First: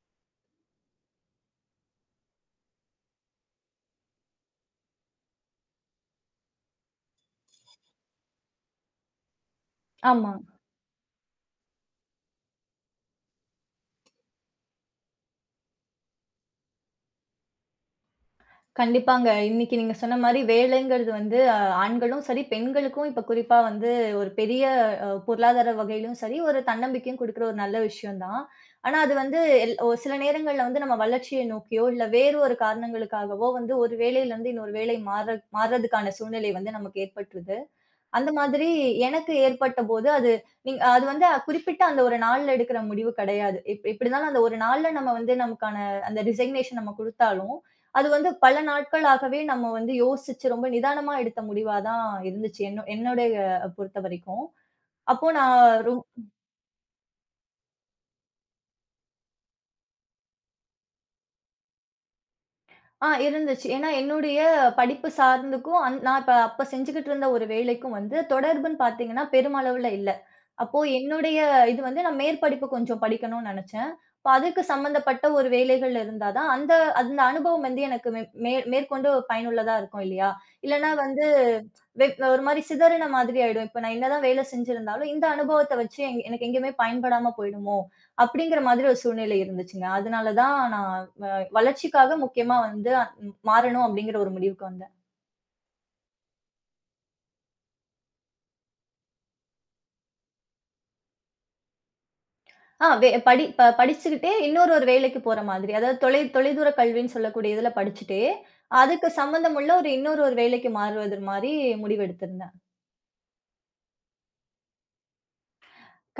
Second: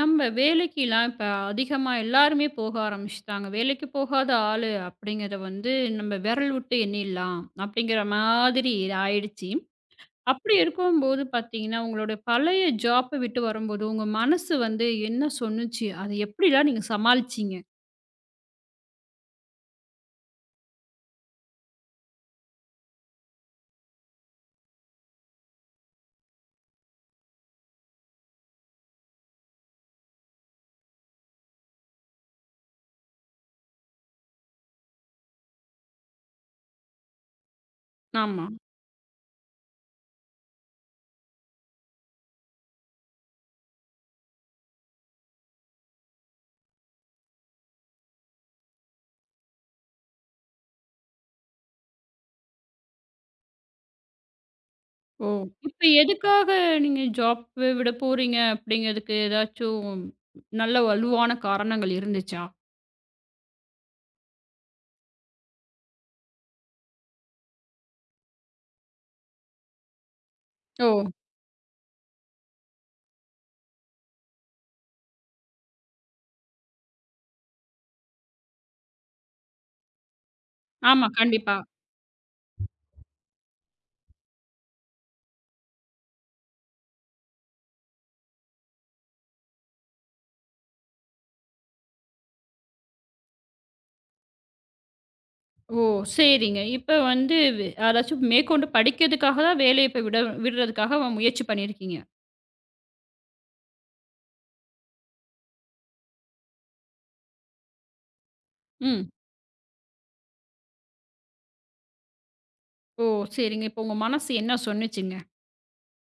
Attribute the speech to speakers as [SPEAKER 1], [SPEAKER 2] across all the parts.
[SPEAKER 1] நம்ம வேலைக்கிலாம் இப்ப அதிகமா எல்லாருமே போக ஆரம்பிச்சுட்டாங்க. வேலைக்கு போகாத ஆளு அப்படிங்கிறத வந்து நம்ம விரல் விட்டு எண்ணிடலாம் அப்படிங்கிற மாதிரி ஆயிடுச்சு.
[SPEAKER 2] ஆமா.
[SPEAKER 1] அப்படி இருக்கும்போது பார்த்தீங்கன்னா, உங்களோட பழைய ஜாப்ப விட்டு வரும்போது உங்க மனசு வந்து என்ன சொன்னுச்சு? அத எப்படிலாம் நீங்க சமாளிச்சீங்க?
[SPEAKER 2] கண்டிப்பாங்க. இன்னைக்கு நீங்க சொன்ன மாரி வேலைங்கிறது வந்து ஆண்களும் சரி, பெண்களுக்கும் இப்ப குறிப்பா வந்து ஒரு பெரிய பொருளாதார வகையிலும் சரி, ஒரு தன்னம்பிக்கையும் குடுக்குற ஒரு நல்ல விஷயம் தான். ஆனா அது வந்து ஒரு சில நேரங்கள்ல வந்து நம்ம வளர்ச்சியை நோக்கியோ, இல்ல வேறு ஒரு காரணங்களுக்காகவோ வந்து ஒரு வேலையிலருந்து இன்னொரு வேலை மாறுறதுக்கான சூழ்நிலை வந்து நமக்கு ஏற்பட்டுருது. அந்த
[SPEAKER 1] ஆமா.
[SPEAKER 2] மாதிரி எனக்கு ஏற்பட்டபோது, அது நீங்க அது வந்து குறிப்பிட்ட அந்த ஒரு நாள்ல எடுக்கிற முடிவு கிடையாது. எப்படி இருந்தாலும் அந்த ஒரு நாள்ல நம்ம வந்து நமக்கான அந்த ரிசக்னேஷன் நம்ம குடுத்தாலும், அது வந்து பல நாட்களாகவே நம்ம வந்து யோசிச்சு ரொம்ப நிதானமா எடுத்த முடிவா தான் இருந்துச்சு. என்னோ என்னுடைய பொறுத்தவரைக்கும்.
[SPEAKER 1] ஓ!
[SPEAKER 2] அப்போ நான்
[SPEAKER 1] இப்ப
[SPEAKER 2] ரொ
[SPEAKER 1] எதுக்காக நீங்க ஜாப் விட போறீங்க அப்படிங்கிறதுக்கு ஏதாச்சும் நல்ல வலுவான காரணங்கள் இருந்துச்சா?
[SPEAKER 2] ஆ இருந்துச்சு. ஏன்னா என்னுடைய படிப்பு சார்ந்துக்கும், நான் இப்ப அப்ப செஞ்சுகிட்டு இருந்த ஒரு வேலைக்கும் வந்து தொடர்புன்னு பார்த்தீங்கன்னா, பெருமளவுல இல்ல. அப்போ
[SPEAKER 1] ஓ!
[SPEAKER 2] என்னுடைய இது வந்து நான் மேற்படிப்பு கொஞ்சம் படிக்கணும்னு நெனச்சேன். அப்ப அதுக்கு சம்மந்தப்பட்ட ஒரு வேலைகள் இருந்தா தான், அந்த அந்த அனுபவம் வந்து எனக்கு மே மே மேற்கொண்டு பயனுள்ளதா இருக்கும் இல்லையா? இல்லன்னா
[SPEAKER 1] ஆமா.
[SPEAKER 2] வந்து
[SPEAKER 1] கண்டிப்பா.
[SPEAKER 2] வெ ஒரு மாரி சிதறின மாதிரி ஆயிடும். இப்ப நான் என்னதான் வேலை செஞ்சிருந்தாலும், இந்த அனுபவத்த வச்சு எனக்கு எங்கேயுமே பயன்படாம போயிடுமோ! அப்படிங்கிற மாதிரி ஒரு சூழ்நிலை இருந்துச்சுங்க. அதனால தான் நான் வளர்ச்சிக்காக முக்கியமா வந்து மாறணும் அப்படிங்கிற ஒரு முடிவுக்கு வந்தேன்.
[SPEAKER 1] ஓ! சரிங்க. இப்ப வந்து அதாச்சும் மேற்கொண்டு படிக்கிறதுக்காக தான் வேலைய இப்ப விடுறதுக்காக அவன் முயற்சி பண்ணியிருக்கீங்க.
[SPEAKER 2] ஆ வே படி ப படிச்சுக்கிட்டே இன்னொரு வேலைக்கு போற மாதிரி. அதாவது தொலைதூர கல்வின்னு சொல்லக்கூடிய இதுல படிச்சுட்டே,
[SPEAKER 1] ம்.
[SPEAKER 2] அதுக்கு சம்மந்தமுள்ள ஒரு இன்னொரு வேலைக்கு மாறுவது மாரி முடிவெடுத்திருந்தேன்.
[SPEAKER 1] ஓ! சரிங்க. இப்ப உங்க மனசு என்ன சொன்னுச்சுங்க?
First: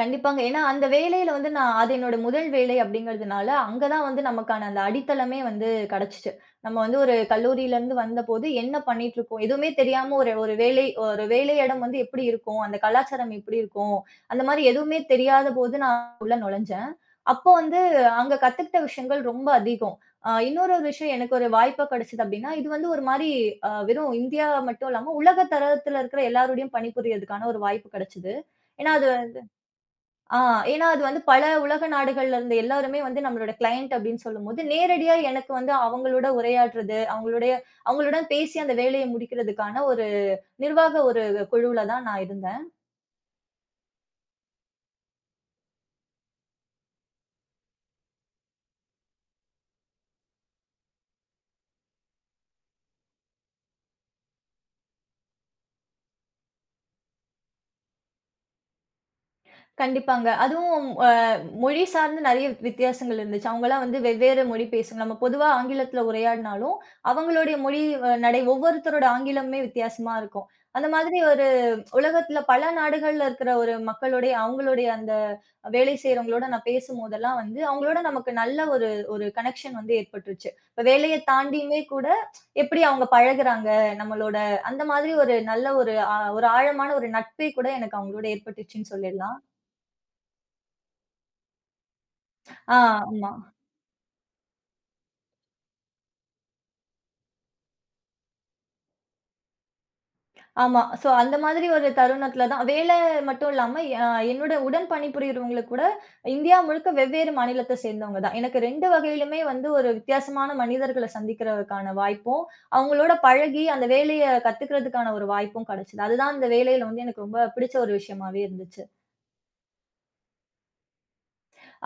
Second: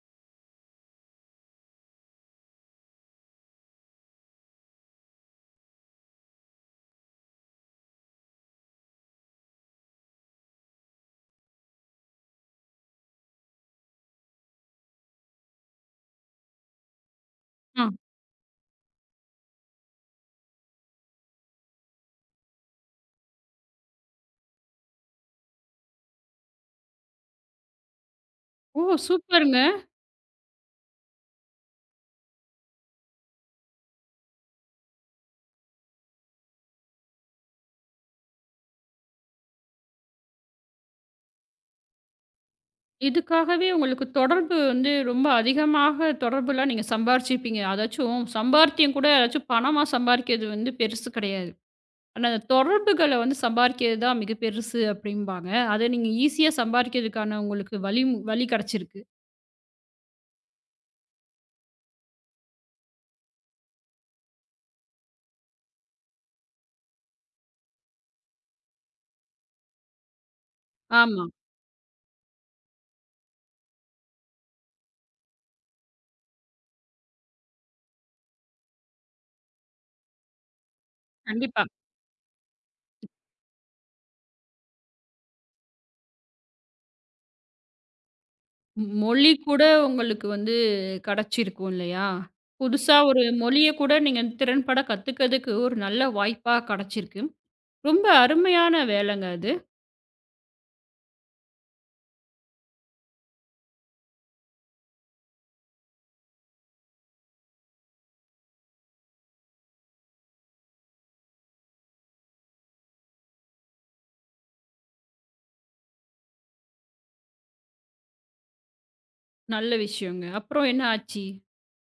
[SPEAKER 2] கண்டிப்பாங்க. ஏன்னா, அந்த வேலையில வந்து நான் அது என்னோட முதல் வேலை அப்படிங்கிறதுனால, அங்க தான் வந்து நமக்கான அந்த அடித்தளமே வந்து கிடைச்சுச்சு. நம்ம வந்து ஒரு கல்லூரியிலருந்து வந்தபோது என்ன பண்ணிட்டுருக்கோம்? எதுவுமே தெரியாம ஒரு ஒரு வேலை இடம் வந்து எப்படி இருக்கும்? அந்த கலாச்சாரம் எப்படி இருக்கும்? அந்த மாரி எதுவுமே தெரியாத போது நான் உள்ள நுழைஞ்சேன். அப்போ வந்து
[SPEAKER 1] ஆ.
[SPEAKER 2] அங்க கத்துக்கிட்ட விஷயங்கள் ரொம்ப அதிகம். இன்னொரு விஷயம் எனக்கு ஒரு வாய்ப்பு கிடைச்சது அப்படின்னா, இது வந்து ஒரு மாரி வெறும் இந்தியா மட்டும் இல்லாம, உலக தரத்தில இருக்கிற எல்லாரோடையும் பணிபுரியதுக்கான ஒரு வாய்ப்பு கிடைச்சது.
[SPEAKER 1] ஓ!
[SPEAKER 2] ஏன்னா அது
[SPEAKER 1] சூப்பருங்க.
[SPEAKER 2] ஆ ஏன்னா அது வந்து பல உலக நாடுகள்ல இருந்து எல்லாருமே வந்து நம்மளோட கிளையண்ட் அப்படின்னு சொல்லும்போது, நேரடியா எனக்கு வந்து அவங்களோட உரையாடுறது, அவங்களுடைய அவங்களுடன் பேசி அந்த வேலைய முடிக்கிறதுக்கான ஒரு நிர்வாக ஒரு குழுவுல தான் நான் இருந்தேன்.
[SPEAKER 1] இதுக்காகவே உங்களுக்கு தொடர்பு வந்து ரொம்ப அதிகமாக தொடர்புலாம் நீங்க சம்பாரிச்சிருப்பீங்க. அதாச்சும் சம்பாரித்தியம் கூட ஏதாச்சும் பணமா சம்பாரிக்கிறது வந்து பெருசு கிடையாது. ஆனா, அந்த தொடர்புகள வந்து சம்பாரிக்கிறது தான் மிக பெருசு அப்டிம்பாங்க. அத நீங்க ஈஸியா சம்பாரிக்கிறதுக்கான உங்களுக்கு வழி வழி கிடைச்சிருக்கு.
[SPEAKER 2] கண்டிப்பாங்க. அதுவும் மொழி சார்ந்து நெறைய வித்தியாசங்கள் இருந்துச்சு. அவங்கலாம் வந்து வெவ்வேறு மொழி பேசுவாங்க. நம்ம பொதுவா ஆங்கிலத்தில உரையாடினாலும், அவங்களுடைய மொழி நடை ஒவ்வொருத்தரோட ஆங்கிலமுமே வித்தியாசமா இருக்கும். அந்த மாதிரி
[SPEAKER 1] ஆமா.
[SPEAKER 2] ஒரு உலகத்தில பல நாடுகள்ல இருக்கிற ஒரு மக்களுடைய அவங்களுடைய அந்த வேலை செய்றவங்களோட நான் பேசும்போதெல்லாம் வந்து, அவங்களோட நமக்கு நல்ல ஒரு ஒரு கனெக்ஷன் வந்து ஏற்பட்டுருச்சு. இப்ப வேலைய
[SPEAKER 1] கண்டிப்பா.
[SPEAKER 2] தாண்டியுமே கூட எப்படி அவங்க பழகுறாங்க நம்மளோட அந்த மாதிரி ஒரு நல்ல ஒரு ஒரு ஆழமான ஒரு நட்பே கூட எனக்கு அவங்களோட ஏற்பட்டுச்சுன்னு
[SPEAKER 1] மொழி
[SPEAKER 2] சொல்லிடலாம்.
[SPEAKER 1] கூட உங்களுக்கு வந்து கிடைச்சிருக்கும் இல்லையா?
[SPEAKER 2] ஆ,
[SPEAKER 1] புதுசா ஒரு
[SPEAKER 2] ஆமா.
[SPEAKER 1] மொழிய கூட நீங்க திறன்பட கத்துக்கிறதுக்கு ஒரு நல்ல வாய்ப்பா கிடைச்சிருக்கு. ரொம்ப அருமையான வேலைங்க அது.
[SPEAKER 2] ஆமா. சோ, அந்த மாதிரி ஒரு தருணத்துல தான் வேலை மட்டும் இல்லாம, அ என்னோட உடன் பணிபுரியறவங்களுக்கு கூட இந்தியா முழுக்க வெவ்வேறு மாநிலத்த சேர்ந்தவங்க தான். எனக்கு 2 வகையிலுமே வந்து ஒரு வித்தியாசமான மனிதர்கள சந்திக்கிறதுக்கான வாய்ப்பும், அவங்களோட பழகி அந்த வேலைய கத்துக்கிறதுக்கான ஒரு வாய்ப்பும் கிடைச்சது. அதுதான் அந்த வேலையில வந்து எனக்கு ரொம்ப பிடிச்ச ஒரு விஷயமாவே இருந்துச்சு.
[SPEAKER 1] நல்ல விஷயங்க. அப்புறம் என்ன ஆச்சு?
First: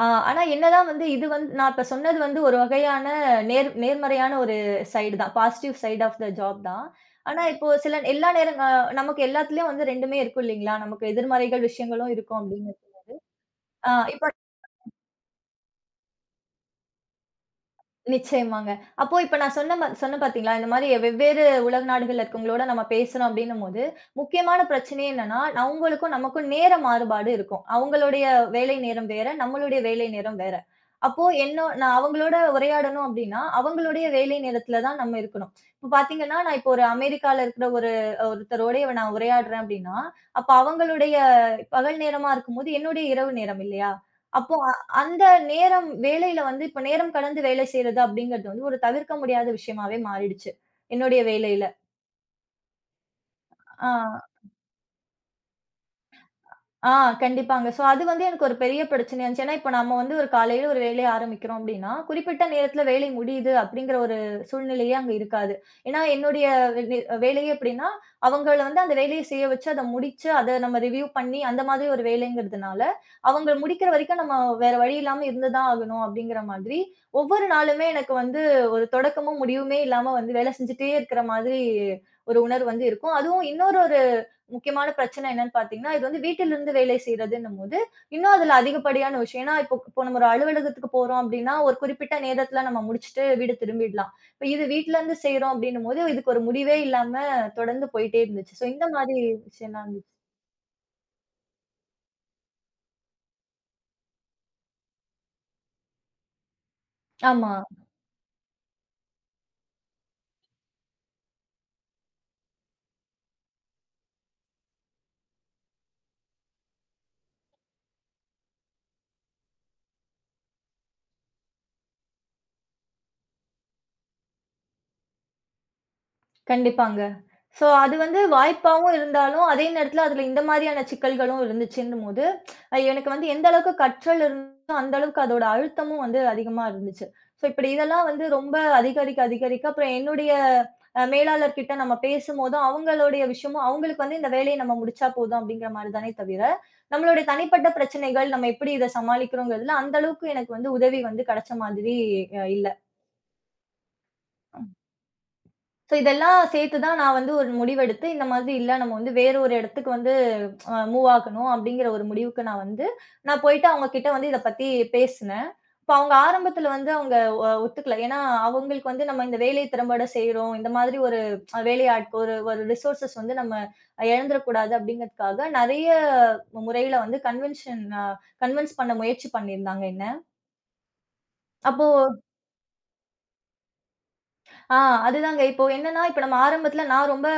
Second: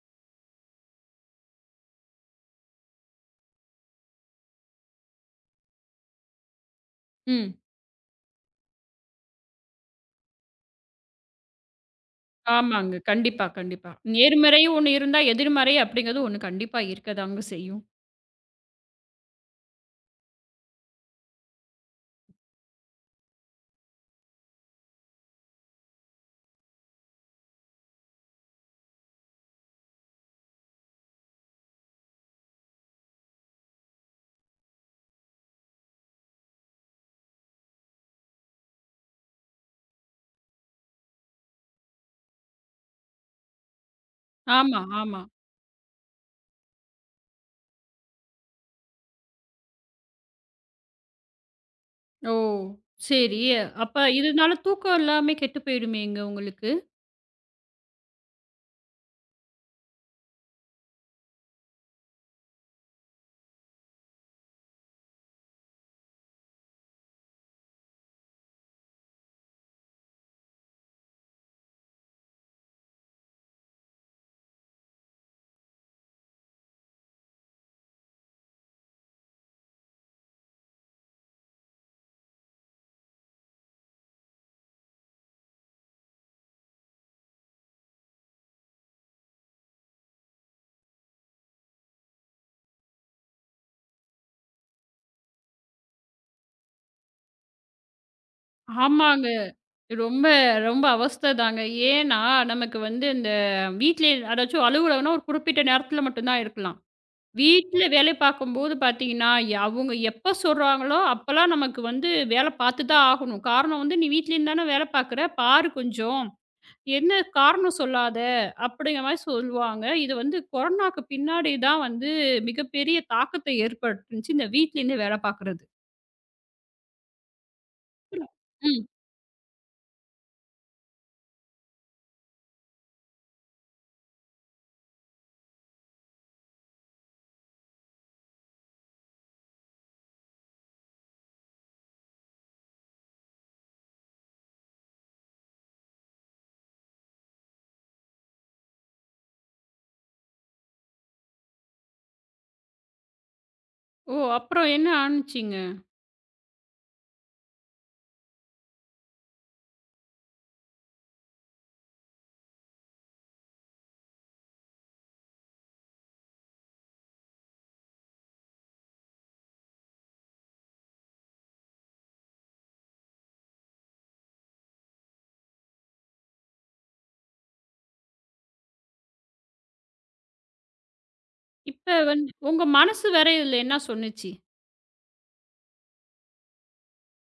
[SPEAKER 2] ஆ, ஆனா என்னதான் வந்து இது வந்து நான் இப்ப சொன்னது வந்து ஒரு வகையான நேர்மறையான ஒரு சைடு தான். Positive side of the job தான். ஆனா
[SPEAKER 1] ம்.
[SPEAKER 2] இப்போ சில எல்லா நேரம் நமக்கு எல்லாத்துலயும் வந்து 2மே இருக்கும் இல்லீங்களா? நமக்கு எதிர்மறைகள் விஷயங்களும் இருக்கும் அப்படின்னு.
[SPEAKER 1] ஆமாங்க. கண்டிப்பா,
[SPEAKER 2] ஆ
[SPEAKER 1] கண்டிப்பா.
[SPEAKER 2] இப்ப
[SPEAKER 1] நேர்மறை ஒண்ணு இருந்தா, எதிர்மறை அப்படிங்கிறது ஒண்ணு கண்டிப்பா இருக்கதாங்க செய்யும்.
[SPEAKER 2] நிச்சயமாங்க. அப்போ இப்ப நான் சொன்னேன் பார்த்தீங்களா, இந்த மாரி வெவ்வேறு உலக நாடுகள்ல இருக்கவங்களோட நம்ம பேசுறோம் அப்டின்னும்போது, முக்கியமான பிரச்சனையே என்னன்னா, அவங்களுக்கும் நமக்கும் நேர மாறுபாடு இருக்கும். அவங்களுடைய வேலை நேரம் வேற, நம்மளுடைய வேலை நேரம் வேற. அப்போ என்னோ நான் அவங்களோட உரையாடணும் அப்டின்னா, அவங்களுடைய வேலை நேரத்துல தான் நம்ம இருக்கணும். இப்ப பார்த்தீங்கன்னா, நான் இப்போ ஒரு அமெரிக்கால இருக்கிற ஒரு ஒருத்தரோடய நான் உரையாடுறேன் அப்டின்னா, அப்ப அவங்களுடைய பகல் நேரமா இருக்கும்போது, என்னுடைய இரவு நேரம் இல்லையா? அப்போ
[SPEAKER 1] ஆமா, ஆமா.
[SPEAKER 2] அந்த நேரம் வேலையில வந்து இப்ப நேரம் கடந்து வேலை செய்றது அப்படிங்கிறது வந்து ஒரு தவிர்க்க முடியாத விஷயமாவே மாறிடுச்சு. என்னுடைய வேலையில.
[SPEAKER 1] ஓ! சரி.
[SPEAKER 2] ஆ.
[SPEAKER 1] அப்ப இதனால தூக்கம் எல்லாமே கெட்டு போயிடுமேங்க உங்களுக்கு?
[SPEAKER 2] ஆ கண்டிப்பாங்க. ஸோ அது வந்து எனக்கு ஒரு பெரிய பிரச்சனையா இருந்துச்சு. ஏன்னா, இப்ப நம்ம வந்து ஒரு காலையில ஒரு வேலைய ஆரம்பிக்கிறோம் அப்டின்னா, குறிப்பிட்ட நேரத்தில வேலை முடியுது அப்டிங்கிற ஒரு சூழ்நிலையே அங்க இருக்காது. ஏன்னா, என்னுடைய வே வேலையே எப்டின்னா, அவங்கள வந்து அந்த வேலைய செய்ய வச்சு, அத முடிச்சு, அத நம்ம ரிவ்யூ பண்ணி அந்த மாதிரி ஒரு வேலைங்கிறதுனால, அவங்க முடிக்கிற வரைக்கும் நம்ம வேற வழி இல்லாம இருந்து தான் ஆகணும் அப்டிங்கிற மாதிரி, ஒவ்வொரு நாளுமே எனக்கு வந்து ஒரு தொடக்கமும், முடிவுமே இல்லாம வந்து வேலை செஞ்சுட்டே இருக்கிற மாதிரி ஒரு உணர்வு வந்து இருக்கும். அதுவும் இன்னொரு ஒரு முக்கியமான பிரச்சனை என்னன்னு பார்த்தீங்கன்னா, இது வந்து வீட்டிலிருந்து வேலை செய்றதுன்னும்போது, இன்னும் அதுல அதிகப்படியான விஷயம். ஏன்னா, இப்போ இப்போ நம்ம ஒரு அலுவலகத்துக்கு போறோம் அப்படின்னா, ஒரு குறிப்பிட்ட நேரத்துல நம்ம முடிச்சுட்டு வீடு திரும்பிடலாம். இப்ப இது வீட்லருந்து செய்றோம் அப்படின்னும்போது, இதுக்கு ஒரு முடிவே இல்லாம தொடர்ந்து போயிட்டே இருந்துச்சு. ஸோ இந்த மாதிரி
[SPEAKER 1] ஆமாங்க.
[SPEAKER 2] விஷயம்லாம் இருந்துச்சு.
[SPEAKER 1] ரொம்ப, ரொம்ப அவஸ்தைதாங்க. ஏன்னா, நமக்கு வந்து இந்த வீட்லயே அதாச்சும் அலுவலகம்னா ஒரு குறிப்பிட்ட நேரத்தில மட்டும் தான் இருக்கலாம்.
[SPEAKER 2] ஆமா.
[SPEAKER 1] வீட்ல வேலை பார்க்கும்போது பார்த்தீங்கன்னா, அவங்க எப்ப சொல்றாங்களோ, அப்பலாம் நமக்கு வந்து வேலை பார்த்து தான் ஆகணும். காரணம் வந்து, "நீ வீட்லேருந்து தானே வேலை பார்க்குற, பாரு கொஞ்சம். என்ன காரணம் சொல்லாத." அப்படிங்கிற மாரி சொல்லுவாங்க. இது வந்து கொரோனாக்கு பின்னாடி தான் வந்து மிகப்பெரிய தாக்கத்த ஏற்பட்டுருந்துச்சு, இந்த வீட்லேருந்து வேலை பார்க்குறது.
[SPEAKER 2] கண்டிப்பாங்க. ஸோ அது வந்து
[SPEAKER 1] ம்.
[SPEAKER 2] வாய்ப்பாவும் இருந்தாலும், அதே நேரத்தில அதில இந்த மாதிரியான சிக்கல்களும் இருந்துச்சுன்னும்போது, எனக்கு வந்து எந்த அளவுக்கு கற்றல் இருந்துச்சோ, அந்த அளவுக்கு அதோட அழுத்தமும் வந்து அதிகமா இருந்துச்சு. ஸோ இப்படி இதெல்லாம் வந்து ரொம்ப அதிகரிக்க, அதிகரிக்க அப்புறம் என்னுடைய மேலாளர்கிட்ட நம்ம பேசும்போதும், அவங்களுடைய விஷயமும் அவங்களுக்கு வந்து இந்த வேலைய நம்ம முடிச்சா போதும் அப்படிங்கிற மாரி தானே தவிர, நம்மளுடைய தனிப்பட்ட பிரச்சனைகள், நம்ம எப்படி இத சமாளிக்கிறோங்கிறதுல அந்த அளவுக்கு எனக்கு வந்து உதவி வந்து கிடைச்ச மாதிரி இல்ல.
[SPEAKER 1] ஓ! அப்புறம் என்ன ஆனுச்சுங்க?
[SPEAKER 2] ஸோ இதெல்லாம் சேர்த்து தான் நான் வந்து ஒரு முடிவெடுத்து, இந்த மாதிரி இல்ல நம்ம வந்து வேற ஒரு இடத்துக்கு வந்து மூவ் ஆகணும் அப்படிங்கிற ஒரு முடிவுக்கு நான் வந்து, நான் போயிட்டு அவங்க கிட்ட வந்து இத பத்தி பேசினேன். இப்ப அவங்க ஆரம்பத்துல வந்து அவங்க ஒத்துக்கல. ஏன்னா அவங்களுக்கு வந்து நம்ம இந்த வேலைய திறம்பட செய்றோம். இந்த மாதிரி ஒரு வேலையாட்கள் ஒரு ஒரு ரிசோர்ஸஸ் வந்து நம்ம இழந்துறக்கூடாது அப்படிங்கிறதுக்காக நெறைய முறையில வந்து கன்வென்ஷன் அ கன்வின்ஸ் பண்ண முயற்சி பண்ணியிருந்தாங்க என்ன. அப்போ
[SPEAKER 1] இப்ப வந்து உங்க மனசு வேற இதுல என்ன சொன்னுச்சு?
[SPEAKER 2] ஆ அதுதாங்க. இப்போ என்னன்னா, இப்ப நம்ம ஆரம்பத்துல நான் ரொம்ப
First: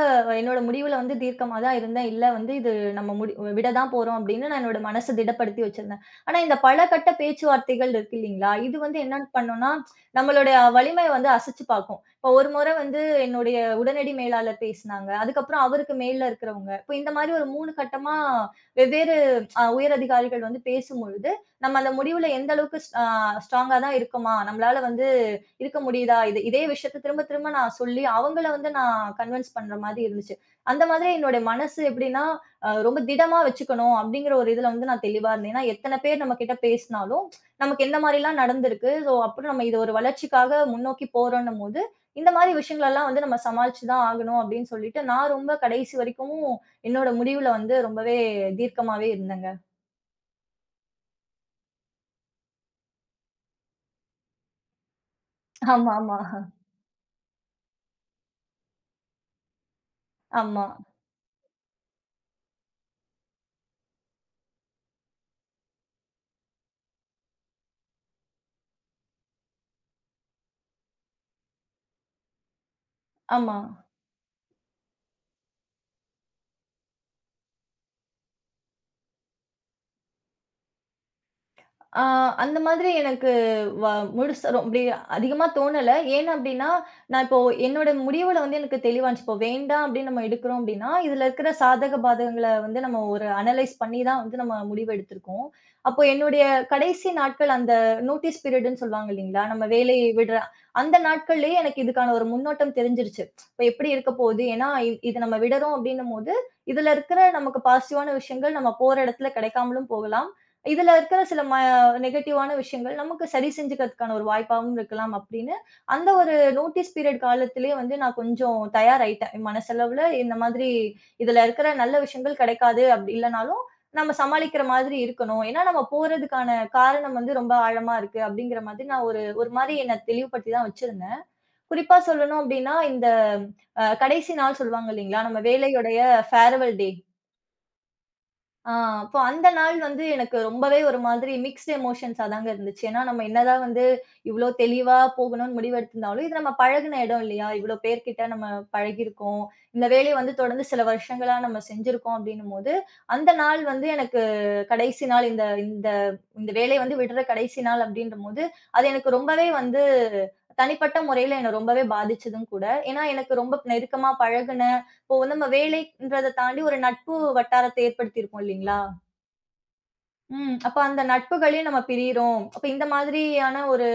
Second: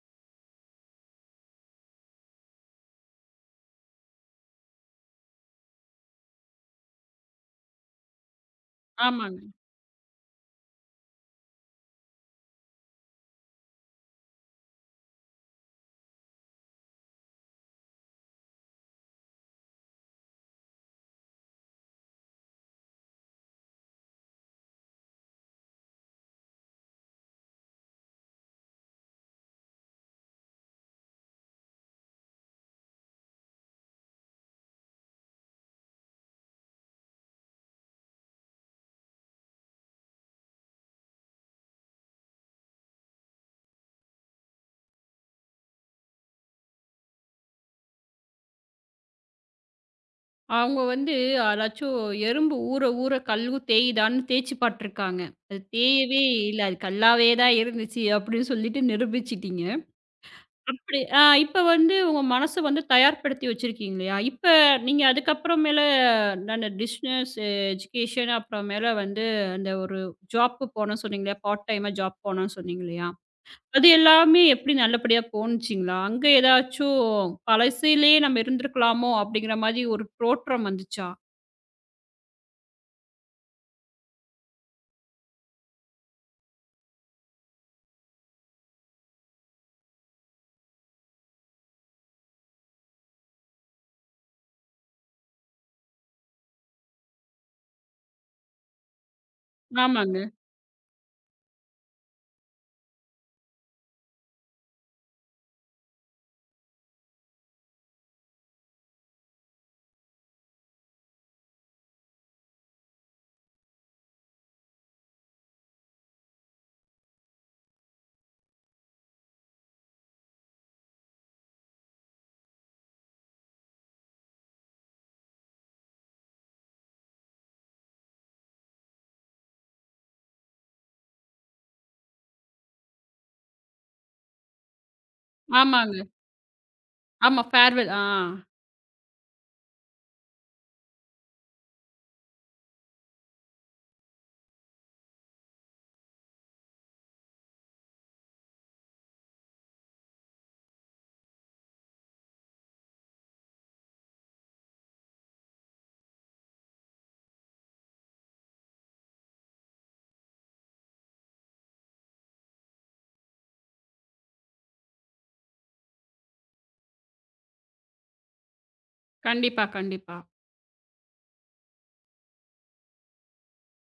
[SPEAKER 2] என்னோட முடிவுல வந்து தீர்க்கமா தான் இருந்தேன். இல்ல வந்து இது நம்ம முடி விட தான் போறோம் அப்படின்னு நான் என்னோட மனச திடப்படுத்தி வச்சிருந்தேன். ஆனா இந்த பல கட்ட பேச்சுவார்த்தைகள் இருக்கு இல்லீங்களா? இது வந்து என்ன
[SPEAKER 1] ஆமாங்க.
[SPEAKER 2] பண்ணும்னா, நம்மளுடைய வலிமைய வந்து அசச்சு பார்க்கும். இப்போ ஒரு முறை வந்து என்னுடைய உடனடி மேலாளர் பேசினாங்க. அதுக்கப்புறம் அவருக்கு மேல இருக்கிறவங்க. இப்போ இந்த மாதிரி ஒரு 3 கட்டமா வெவ்வேறு உயர் அதிகாரிகள் வந்து பேசும்பொழுது, நம்ம அந்த முடிவுல எந்த அளவுக்கு ஸ் அ ஸ்ட்ராங்கா தான் இருக்கோமா? நம்மளால வந்து இருக்க முடியுதா? இது இதே விஷயத்த திரும்ப திரும்ப நான் சொல்லி, அவங்கள வந்து நான் கன்வின்ஸ் பண்ற மாதிரி இருந்துச்சு. அந்த மாதிரி என்னோட மனசு எப்படின்னா, ரொம்ப திடமா வச்சுக்கணும் அப்படிங்கிற ஒரு இதுல வந்து நான் தெளிவா இருந்தேன். ஏன்னா, எத்தன பேர் நம்ம கிட்ட பேசினாலும், நமக்கு எந்த மாரிலாம் நடந்திருக்கு. ஸோ, அப்புறம் நம்ம இது ஒரு வளர்ச்சிக்காக முன்னோக்கி போறோன்னும்போது, இந்த மாரி விஷயங்களெல்லாம் வந்து நம்ம சமாளிச்சு தான் ஆகணும் அப்படின்னு சொல்லிட்டு, நான் ரொம்ப கடைசி வரைக்கும் என்னோட முடிவுல வந்து ரொம்பவே தீர்க்கமாவே இருந்தேங்க.
[SPEAKER 1] அவங்க வந்து அதாச்சும் எறும்பு ஊற ஊற கல்லு தேயுதான்னு தேய்ச்சு பார்த்துருக்காங்க. அது
[SPEAKER 2] ஆமா, ஆமா.
[SPEAKER 1] தேயவே இல்ல. அது கல்லாவே தான் இருந்துச்சு அப்படின்னு சொல்லிட்டு நிரூபிச்சுட்டீங்க.
[SPEAKER 2] ஆமா,
[SPEAKER 1] அப்படி இப்ப வந்து உங்க மனச வந்து தயார்படுத்தி வச்சிருக்கீங்க இல்லையா? இப்ப நீங்க அதுக்கப்புறமேல அந்த பிசினஸ் எஜுகேஷன் அப்புறமேல வந்து அந்த ஒரு ஜாப் போனேன்னு சொன்னீங்க இல்லையா? பார்ட் டைமா ஜாப் போனேன்னு சொன்னீங்க இல்லையா?
[SPEAKER 2] ஆமா.
[SPEAKER 1] அது எல்லாமே எப்படி நல்லபடியா போணுச்சுங்களா? அங்க ஏதாச்சும் பழசுலயே நம்ம இருந்திருக்கலாமோ! அப்படிங்கிற மாரி ஒரு தோற்றம் வந்துச்சா?
[SPEAKER 2] ஆ அந்த மாதிரி எனக்கு வ முழுசா அப்படி அதிகமா தோணல. ஏன் அப்படின்னா, நான் இப்போ என்னோட முடிவுல வந்து எனக்கு தெளிவா இருந்துச்சு. இப்போ வேண்டாம் அப்படின்னு நம்ம எடுக்கிறோம் அப்படின்னா, இதுல இருக்கிற சாதக பாதகங்கள வந்து நம்ம ஒரு அனலைஸ் பண்ணி தான் வந்து நம்ம முடிவு எடுத்திருக்கோம். அப்போ என்னுடைய கடைசி நாட்கள் அந்த நோட்டீஸ் பீரியடுன்னு சொல்லுவாங்க இல்லைங்களா? நம்ம வேலையை
[SPEAKER 1] ஆமாங்க.
[SPEAKER 2] விடுற அந்த நாட்கள்லயே எனக்கு இதுக்கான ஒரு முன்னோட்டம் தெரிஞ்சிருச்சு. இப்ப எப்படி இருக்க போகுது? ஏன்னா இத நம்ம விடுறோம் அப்படின்னும்போது, இதுல இருக்கிற நமக்கு பாசிட்டிவான விஷயங்கள் நம்ம போற இடத்துல கிடைக்காமலும் போகலாம். இதுல இருக்கிற சில நெகட்டிவான விஷயங்கள் நமக்கு சரி செஞ்சுக்கிறதுக்கான ஒரு வாய்ப்பாவும் இருக்கலாம் அப்படின்னு, அந்த ஒரு நோட்டீஸ் பீரியட் காலத்திலேயே வந்து நான் கொஞ்சம் தயாராயிட்டேன். என் மனசளவுல இந்த மாதிரி இதுல இருக்கிற நல்ல விஷயங்கள் கிடைக்காது அப்படி இல்லனாலும், நம்ம சமாளிக்கிற மாதிரி இருக்கணும். ஏன்னா நம்ம போறதுக்கான காரணம் வந்து ரொம்ப ஆழமா இருக்கு அப்படிங்கிற மாதிரி நான் ஒரு ஒரு மாரி என்ன தெளிவுபடுத்தி தான் வச்சிருந்தேன். குறிப்பா சொல்லணும் அப்படின்னா, இந்த கடைசி நாள் சொல்லுவாங்க இல்லீங்களா? நம்ம
[SPEAKER 1] ஆமாங்க.
[SPEAKER 2] வேலையுடைய ஃபேர்வெல் டே.
[SPEAKER 1] ஆமா. ஃபேர்வெல். ஆ.
[SPEAKER 2] ஆ அப்போ அந்த நாள் வந்து எனக்கு ரொம்பவே ஒரு மாதிரி மிக்ஸ்ட் எமோஷன்ஸா தாங்க இருந்துச்சு. ஏன்னா, நம்ம என்னதான் வந்து இவ்ளோ தெளிவா போகணும்னு முடிவெடுத்திருந்தாலும், இது நம்ம பழகுன இடம் இல்லையா? இவ்ளோ பேர்கிட்ட நம்ம பழகியிருக்கோம். இந்த வேலைய வந்து தொடர்ந்து சில வருஷங்களா நம்ம செஞ்சிருக்கோம் அப்டின்னும்போது, அந்த நாள் வந்து எனக்கு கடைசி நாள் இந்த இந்த இந்த வேலைய வந்து விடுற கடைசி நாள் அப்டின்றபோது, அது எனக்கு ரொம்பவே வந்து தனிப்பட்ட முறையில என்ன ரொம்பவே பாதிச்சதும் கூட. ஏன்னா, எனக்கு ரொம்ப நெருக்கமா பழகுன இப்போ வந்து நம்ம வேலைன்றத தாண்டி ஒரு நட்பு வட்டாரத்த ஏற்படுத்தியிருப்போம் இல்லீங்களா?
[SPEAKER 1] கண்டிப்பா, கண்டிப்பா.
[SPEAKER 2] ம். அப்ப அந்த நட்புகளையும் நம்ம பிரியிறோம். அப்ப இந்த மாதிரியான ஒரு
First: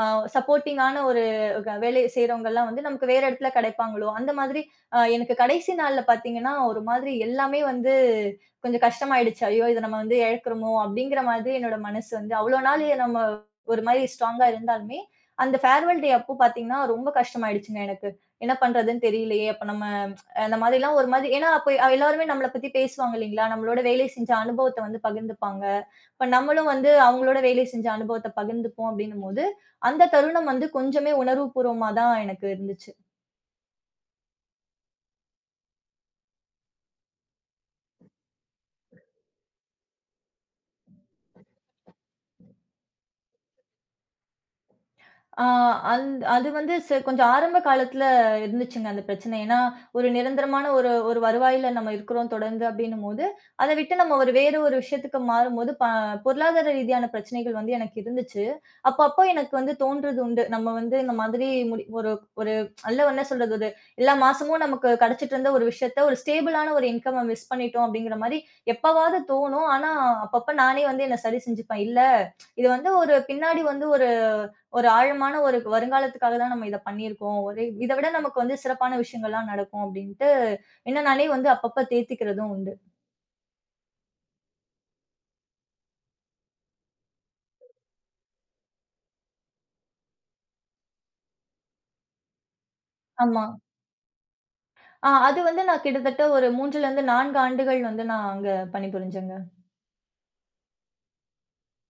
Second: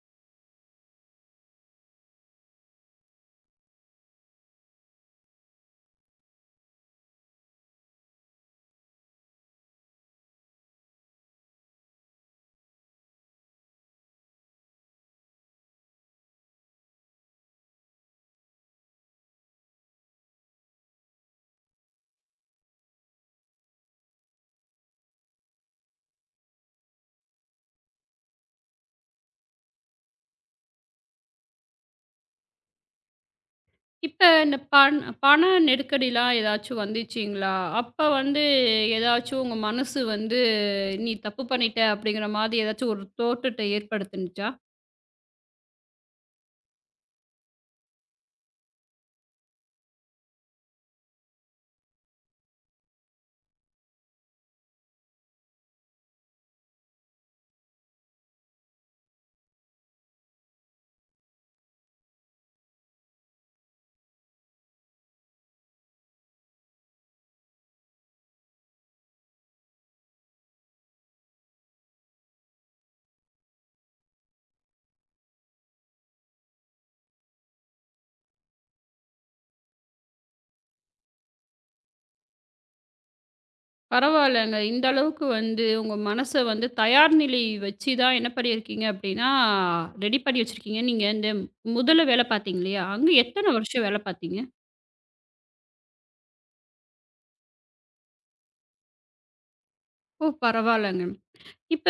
[SPEAKER 2] அ சப்போர்ட்டிங்கான ஒரு வேலை செய்றவங்கலாம் வந்து நமக்கு வேற இடத்துல கிடைப்பாங்களோ! அந்த மாதிரி எனக்கு கடைசி நாள்ல பார்த்தீங்கன்னா, ஒரு மாதிரி எல்லாமே வந்து கொஞ்சம் கஷ்டமாயிடுச்சு. ஐயோ! இத நம்ம வந்து இழக்கிறோமோ! அப்டிங்கிற மாதிரி என்னோட மனசு வந்து அவ்ளோ நாள் நம்ம ஒரு மாரி ஸ்ட்ராங்கா இருந்தாலுமே, அந்த ஃபேர்வெல் டே அப்போ பார்த்தீங்கன்னா, ரொம்ப கஷ்டமாயிடுச்சுங்க எனக்கு. என்ன பண்றதுன்னு தெரியலையே! அப்ப நம்ம அந்த மாதிரிலாம் ஒரு மாதிரி ஏன்னா அப்ப எல்லாருமே நம்மள பத்தி பேசுவாங்க இல்லைங்களா? நம்மளோட வேலை செஞ்ச அனுபவத்த வந்து பகிர்ந்துப்பாங்க. இப்ப நம்மளும் வந்து அவங்களோட வேலை செஞ்ச அனுபவத்த பகிர்ந்துப்போம் அப்படின்னும்போது, அந்த தருணம் வந்து கொஞ்சமே உணர்வுபூர்வமா தான் எனக்கு இருந்துச்சு.
[SPEAKER 1] இப்ப இந்த பண் பண நெருக்கடிலாம் ஏதாச்சும் வந்துச்சுங்களா? அப்ப வந்து ஏதாச்சும் உங்க மனசு வந்து, "நீ தப்பு பண்ணிட்ட" அப்படிங்கிற மாரி ஏதாச்சும் ஒரு தோற்றத்த ஏற்படுத்துனுச்சா?
[SPEAKER 2] ஆ அந் அது வந்து கொஞ்சம் ஆரம்ப காலத்துல இருந்துச்சுங்க அந்த பிரச்சனை. ஏன்னா, ஒரு நிரந்தரமான ஒரு ஒரு வருவாயில நம்ம இருக்கிறோம் தொடர்ந்து அப்டின்னும்போது, அத விட்டு நம்ம ஒரு வேறு ஒரு விஷயத்துக்கு மாறும்போது, பொருளாதார ரீதியான பிரச்சனைகள் வந்து எனக்கு இருந்துச்சு. அப்ப அப்போ எனக்கு வந்து தோன்றது உண்டு. நம்ம வந்து இந்த மாதிரி முடி ஒரு ஒரு நல்ல என்ன சொல்றது? ஒரு எல்லா மாசமும் நமக்கு கிடைச்சிட்டு இருந்த ஒரு விஷயத்த, ஒரு ஸ்டேபிளான ஒரு இன்கம்ம மிஸ் பண்ணிட்டோம் அப்டிங்கிற மாரி எப்பவாவது தோணும். ஆனா, அப்பப்ப நானே வந்து என்ன சரி செஞ்சுப்பேன். இல்ல, இது வந்து ஒரு பின்னாடி வந்து ஒரு ஒரு ஆழமான ஒரு வருங்காலத்துக்காக தான் நம்ம இத பண்ணியிருக்கோம். ஒரு இத விட நமக்கு வந்து சிறப்பான விஷயங்கள்லாம் நடக்கும் அப்டின்ட்டு, என்ன நானே வந்து அப்பப்ப தேத்திக்கிறதும் உண்டு.
[SPEAKER 1] பரவாயில்லங்க. இந்த அளவுக்கு வந்து உங்க மனச வந்து தயார் நிலை வச்சு தான் என்ன பண்ணியிருக்கீங்க அப்படின்னா, ரெடி பண்ணி வச்சிருக்கீங்க. நீங்க இந்த முதல்ல வேலை பார்த்தீங்க இல்லையா? அங்க
[SPEAKER 2] ஆமா.
[SPEAKER 1] எத்தன வருஷம் வேலை பார்த்தீங்க?
[SPEAKER 2] ஆ அது வந்து நான் கிட்டத்தட்ட ஒரு 3லேருந்து 4 ஆண்டுகள் வந்து நான் அங்க பணிபுரிஞ்சேங்க.
[SPEAKER 1] ஓ! பரவாயில்லங்க. இப்ப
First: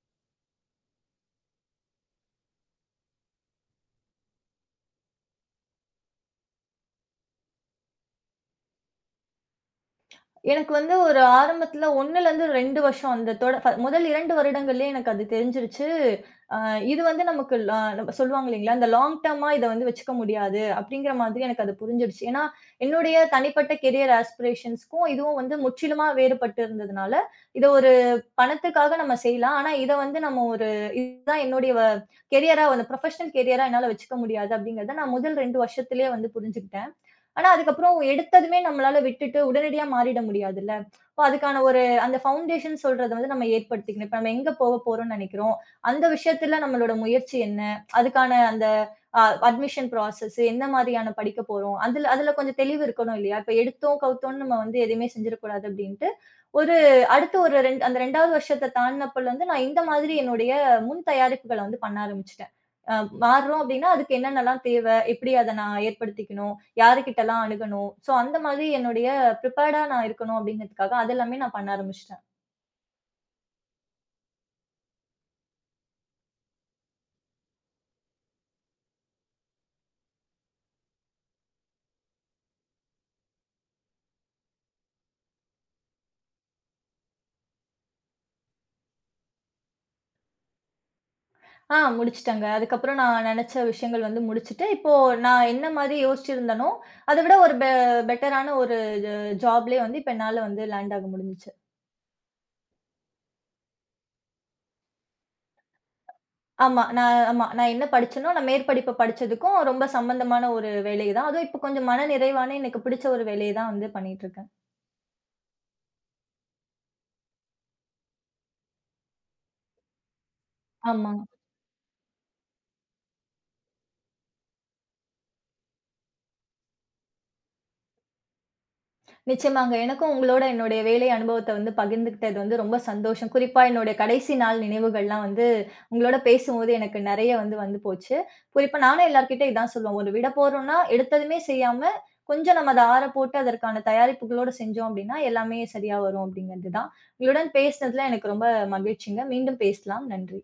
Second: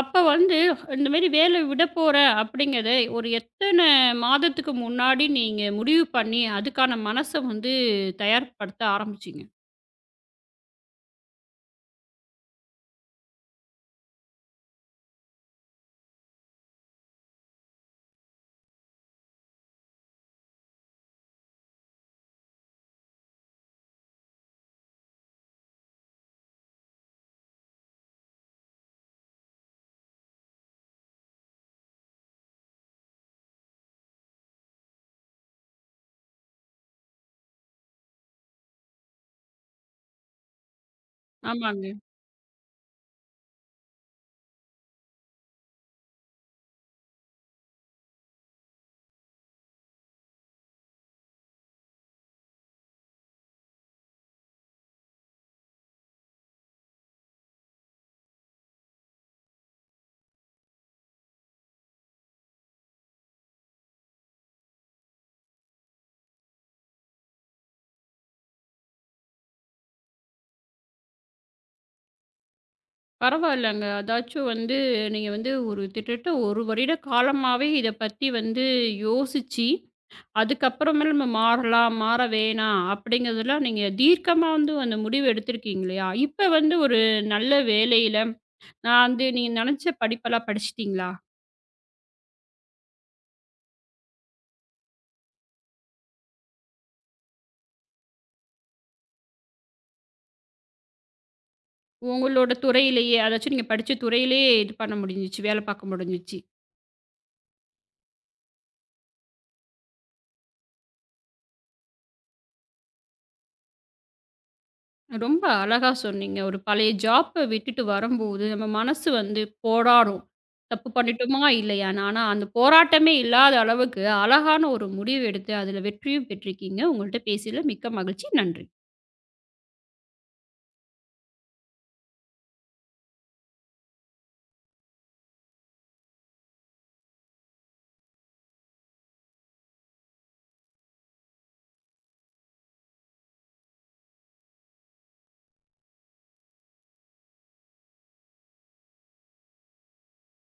[SPEAKER 1] அப்ப வந்து இந்த மாரி வேலை விடப் போறேன் அப்படிங்கிறத ஒரு எத்தன மாதத்துக்கு முன்னாடி நீங்க முடிவு பண்ணி, அதுக்கான மனச வந்து தயார்படுத்த ஆரம்பிச்சீங்க?
[SPEAKER 2] எனக்கு வந்து ஒரு ஆரம்பத்துல 1லருந்து 2 வருஷம் அந்த தொட ஃப முதல் 2 வருடங்கள்லயே எனக்கு அது தெரிஞ்சிருச்சு. அ இது வந்து நமக்கு ல நம்ம சொல்லுவாங்க இல்லைங்களா, இந்த லாங் டர்மா இத வந்து வச்சுக்க முடியாது அப்படிங்கிற மாதிரி எனக்கு அது புரிஞ்சிடுச்சு. ஏன்னா, என்னுடைய தனிப்பட்ட கெரியர் ஆஸ்பிரேஷன்ஸ்க்கும் இதுவும் வந்து முற்றிலுமா வேறுபட்டு இருந்ததுனால, இத ஒரு பணத்துக்காக நம்ம செய்யலாம். ஆனா இத வந்து நம்ம ஒரு இதுதான் என்னுடைய கெரியரா வந்து ப்ரொஃபஷனல் கெரியரா என்னால வச்சுக்க முடியாது அப்படிங்கிறத நான் முதல் 2 வருஷத்திலேயே வந்து புரிஞ்சுக்கிட்டேன். ஆனா, அதுக்கப்புறம் எடுத்ததுமே நம்மளால விட்டுட்டு உடனடியா மாறிட முடியாதுல்ல. அப்போ அதுக்கான ஒரு
[SPEAKER 1] ஆமாங்க.
[SPEAKER 2] அந்த ஃபவுண்டேஷன் சொல்றத வந்து நம்ம ஏற்படுத்திக்கணும். இப்ப நம்ம எங்க போக போறோம்ன்னு நெனைக்கிறோம்? அந்த விஷயத்துல நம்மளோட முயற்சி என்ன? அதுக்கான அந்த அ அட்மிஷன் ப்ராசஸ் என்ன மாதிரியான படிக்க போறோம்? அதுல அதுல கொஞ்சம் தெளிவு இருக்கணும் இல்லையா? இப்ப எடுத்தோம், கவுத்தோம்ன்னு நம்ம வந்து எதுவுமே செஞ்சிடக்கூடாது அப்டின்ட்டு, ஒரு அடுத்த ஒரு 2 அந்த 2வது வருஷத்த தாண்டினப்பலருந்து நான் இந்த மாதிரி என்னுடைய முன் தயாரிப்புகள வந்து பண்ண ஆரம்பிச்சுட்டேன். அ மாறுறோம் அப்டின்னா, அதுக்கு என்னென்னலாம் தேவை? எப்படி அத நான் ஏற்படுத்திக்கணும்? யாருகிட்டலாம் அணுகணும். ஸோ, அந்த மாதிரி என்னுடைய ப்ரிப்பேர்டா நான் இருக்கணும் அப்படிங்கிறதுக்காக, அது எல்லாமே நான் பண்ண ஆரம்பிச்சுட்டேன்.
[SPEAKER 1] பரவாயில்லங்க. அதாச்சும் வந்து நீங்க வந்து ஒரு கிட்டத்தட்ட 1 வருட காலமாவே இத பத்தி வந்து யோசிச்சு அதுக்கப்புறமேல் நம்ம மாறலாம், மாற வேணாம் அப்படிங்கிறதுலாம் நீங்க தீர்க்கமா வந்து அந்த முடிவு எடுத்திருக்கீங்க இல்லையா? இப்ப வந்து ஒரு நல்ல வேலையில நான் வந்து நீங்க நெனச்ச படிப்பெல்லாம் படிச்சுட்டீங்களா?
[SPEAKER 2] ஆ முடிச்சுட்டேங்க. அதுக்கப்புறம் நான் நெனச்ச விஷயங்கள் வந்து முடிச்சுட்டு, இப்போ நான் என்ன மாதிரி யோசிச்சிருந்தேனோ, அத விட ஒரு பெட்டரான ஒரு ஜ ஜாப்லயே வந்து இப்ப என்னால வந்து லேண்ட் ஆக முடிஞ்சுச்சு.
[SPEAKER 1] உங்களோட துறையிலேயே அதாச்சும் நீங்க படிச்ச துறையிலேயே இது பண்ண முடிஞ்சுச்சு, வேலை பார்க்க முடிஞ்சுச்சு.
[SPEAKER 2] ஆமா. நான் என்ன படிச்சேனோ, நான் மேற்படிப்பு படிச்சதுக்கும் ரொம்ப சம்பந்தமான ஒரு வேலை தான். அதுவும் இப்ப கொஞ்சம் மன நிறைவான எனக்கு பிடிச்ச ஒரு வேலைய தான் வந்து பண்ணிட்டு இருக்கேன்.
[SPEAKER 1] ரொம்ப அழகா சொன்னீங்க. ஒரு பழைய ஜாப்ப விட்டுட்டு வரும்போது நம்ம மனசு வந்து போராடும். தப்பு
[SPEAKER 2] ஆமா.
[SPEAKER 1] பண்ணிட்டோமா இல்லையான்னு. ஆனா அந்த போராட்டமே இல்லாத அளவுக்கு அழகான ஒரு முடிவு எடுத்து அதுல வெற்றியும் பெற்றிருக்கீங்க. உங்கள்ட்ட பேசியதில மிக்க மகிழ்ச்சி. நன்றி.
[SPEAKER 2] நிச்சயமாங்க. எனக்கும் உங்களோட என்னுடைய வேலை அனுபவத்த வந்து பகிர்ந்துக்கிட்டது வந்து ரொம்ப சந்தோஷம். குறிப்பா என்னுடைய கடைசி நாள் நினைவுகள்லாம் வந்து உங்களோட பேசும்போது எனக்கு நெறைய வந்து வந்து போச்சு. குறிப்பா நானும் எல்லார்கிட்டயும் இதான் சொல்லுவேன். ஒரு விட போறோம்னா, எடுத்ததுமே செய்யாம கொஞ்சம் நம்ம அத ஆற போட்டு அதற்கான தயாரிப்புகளோட செஞ்சோம் அப்படின்னா, எல்லாமே சரியா வரும் அப்படிங்கிறது தான். உங்களுடன் பேசினதுல எனக்கு ரொம்ப மகிழ்ச்சிங்க. மீண்டும் பேசலாம். நன்றி.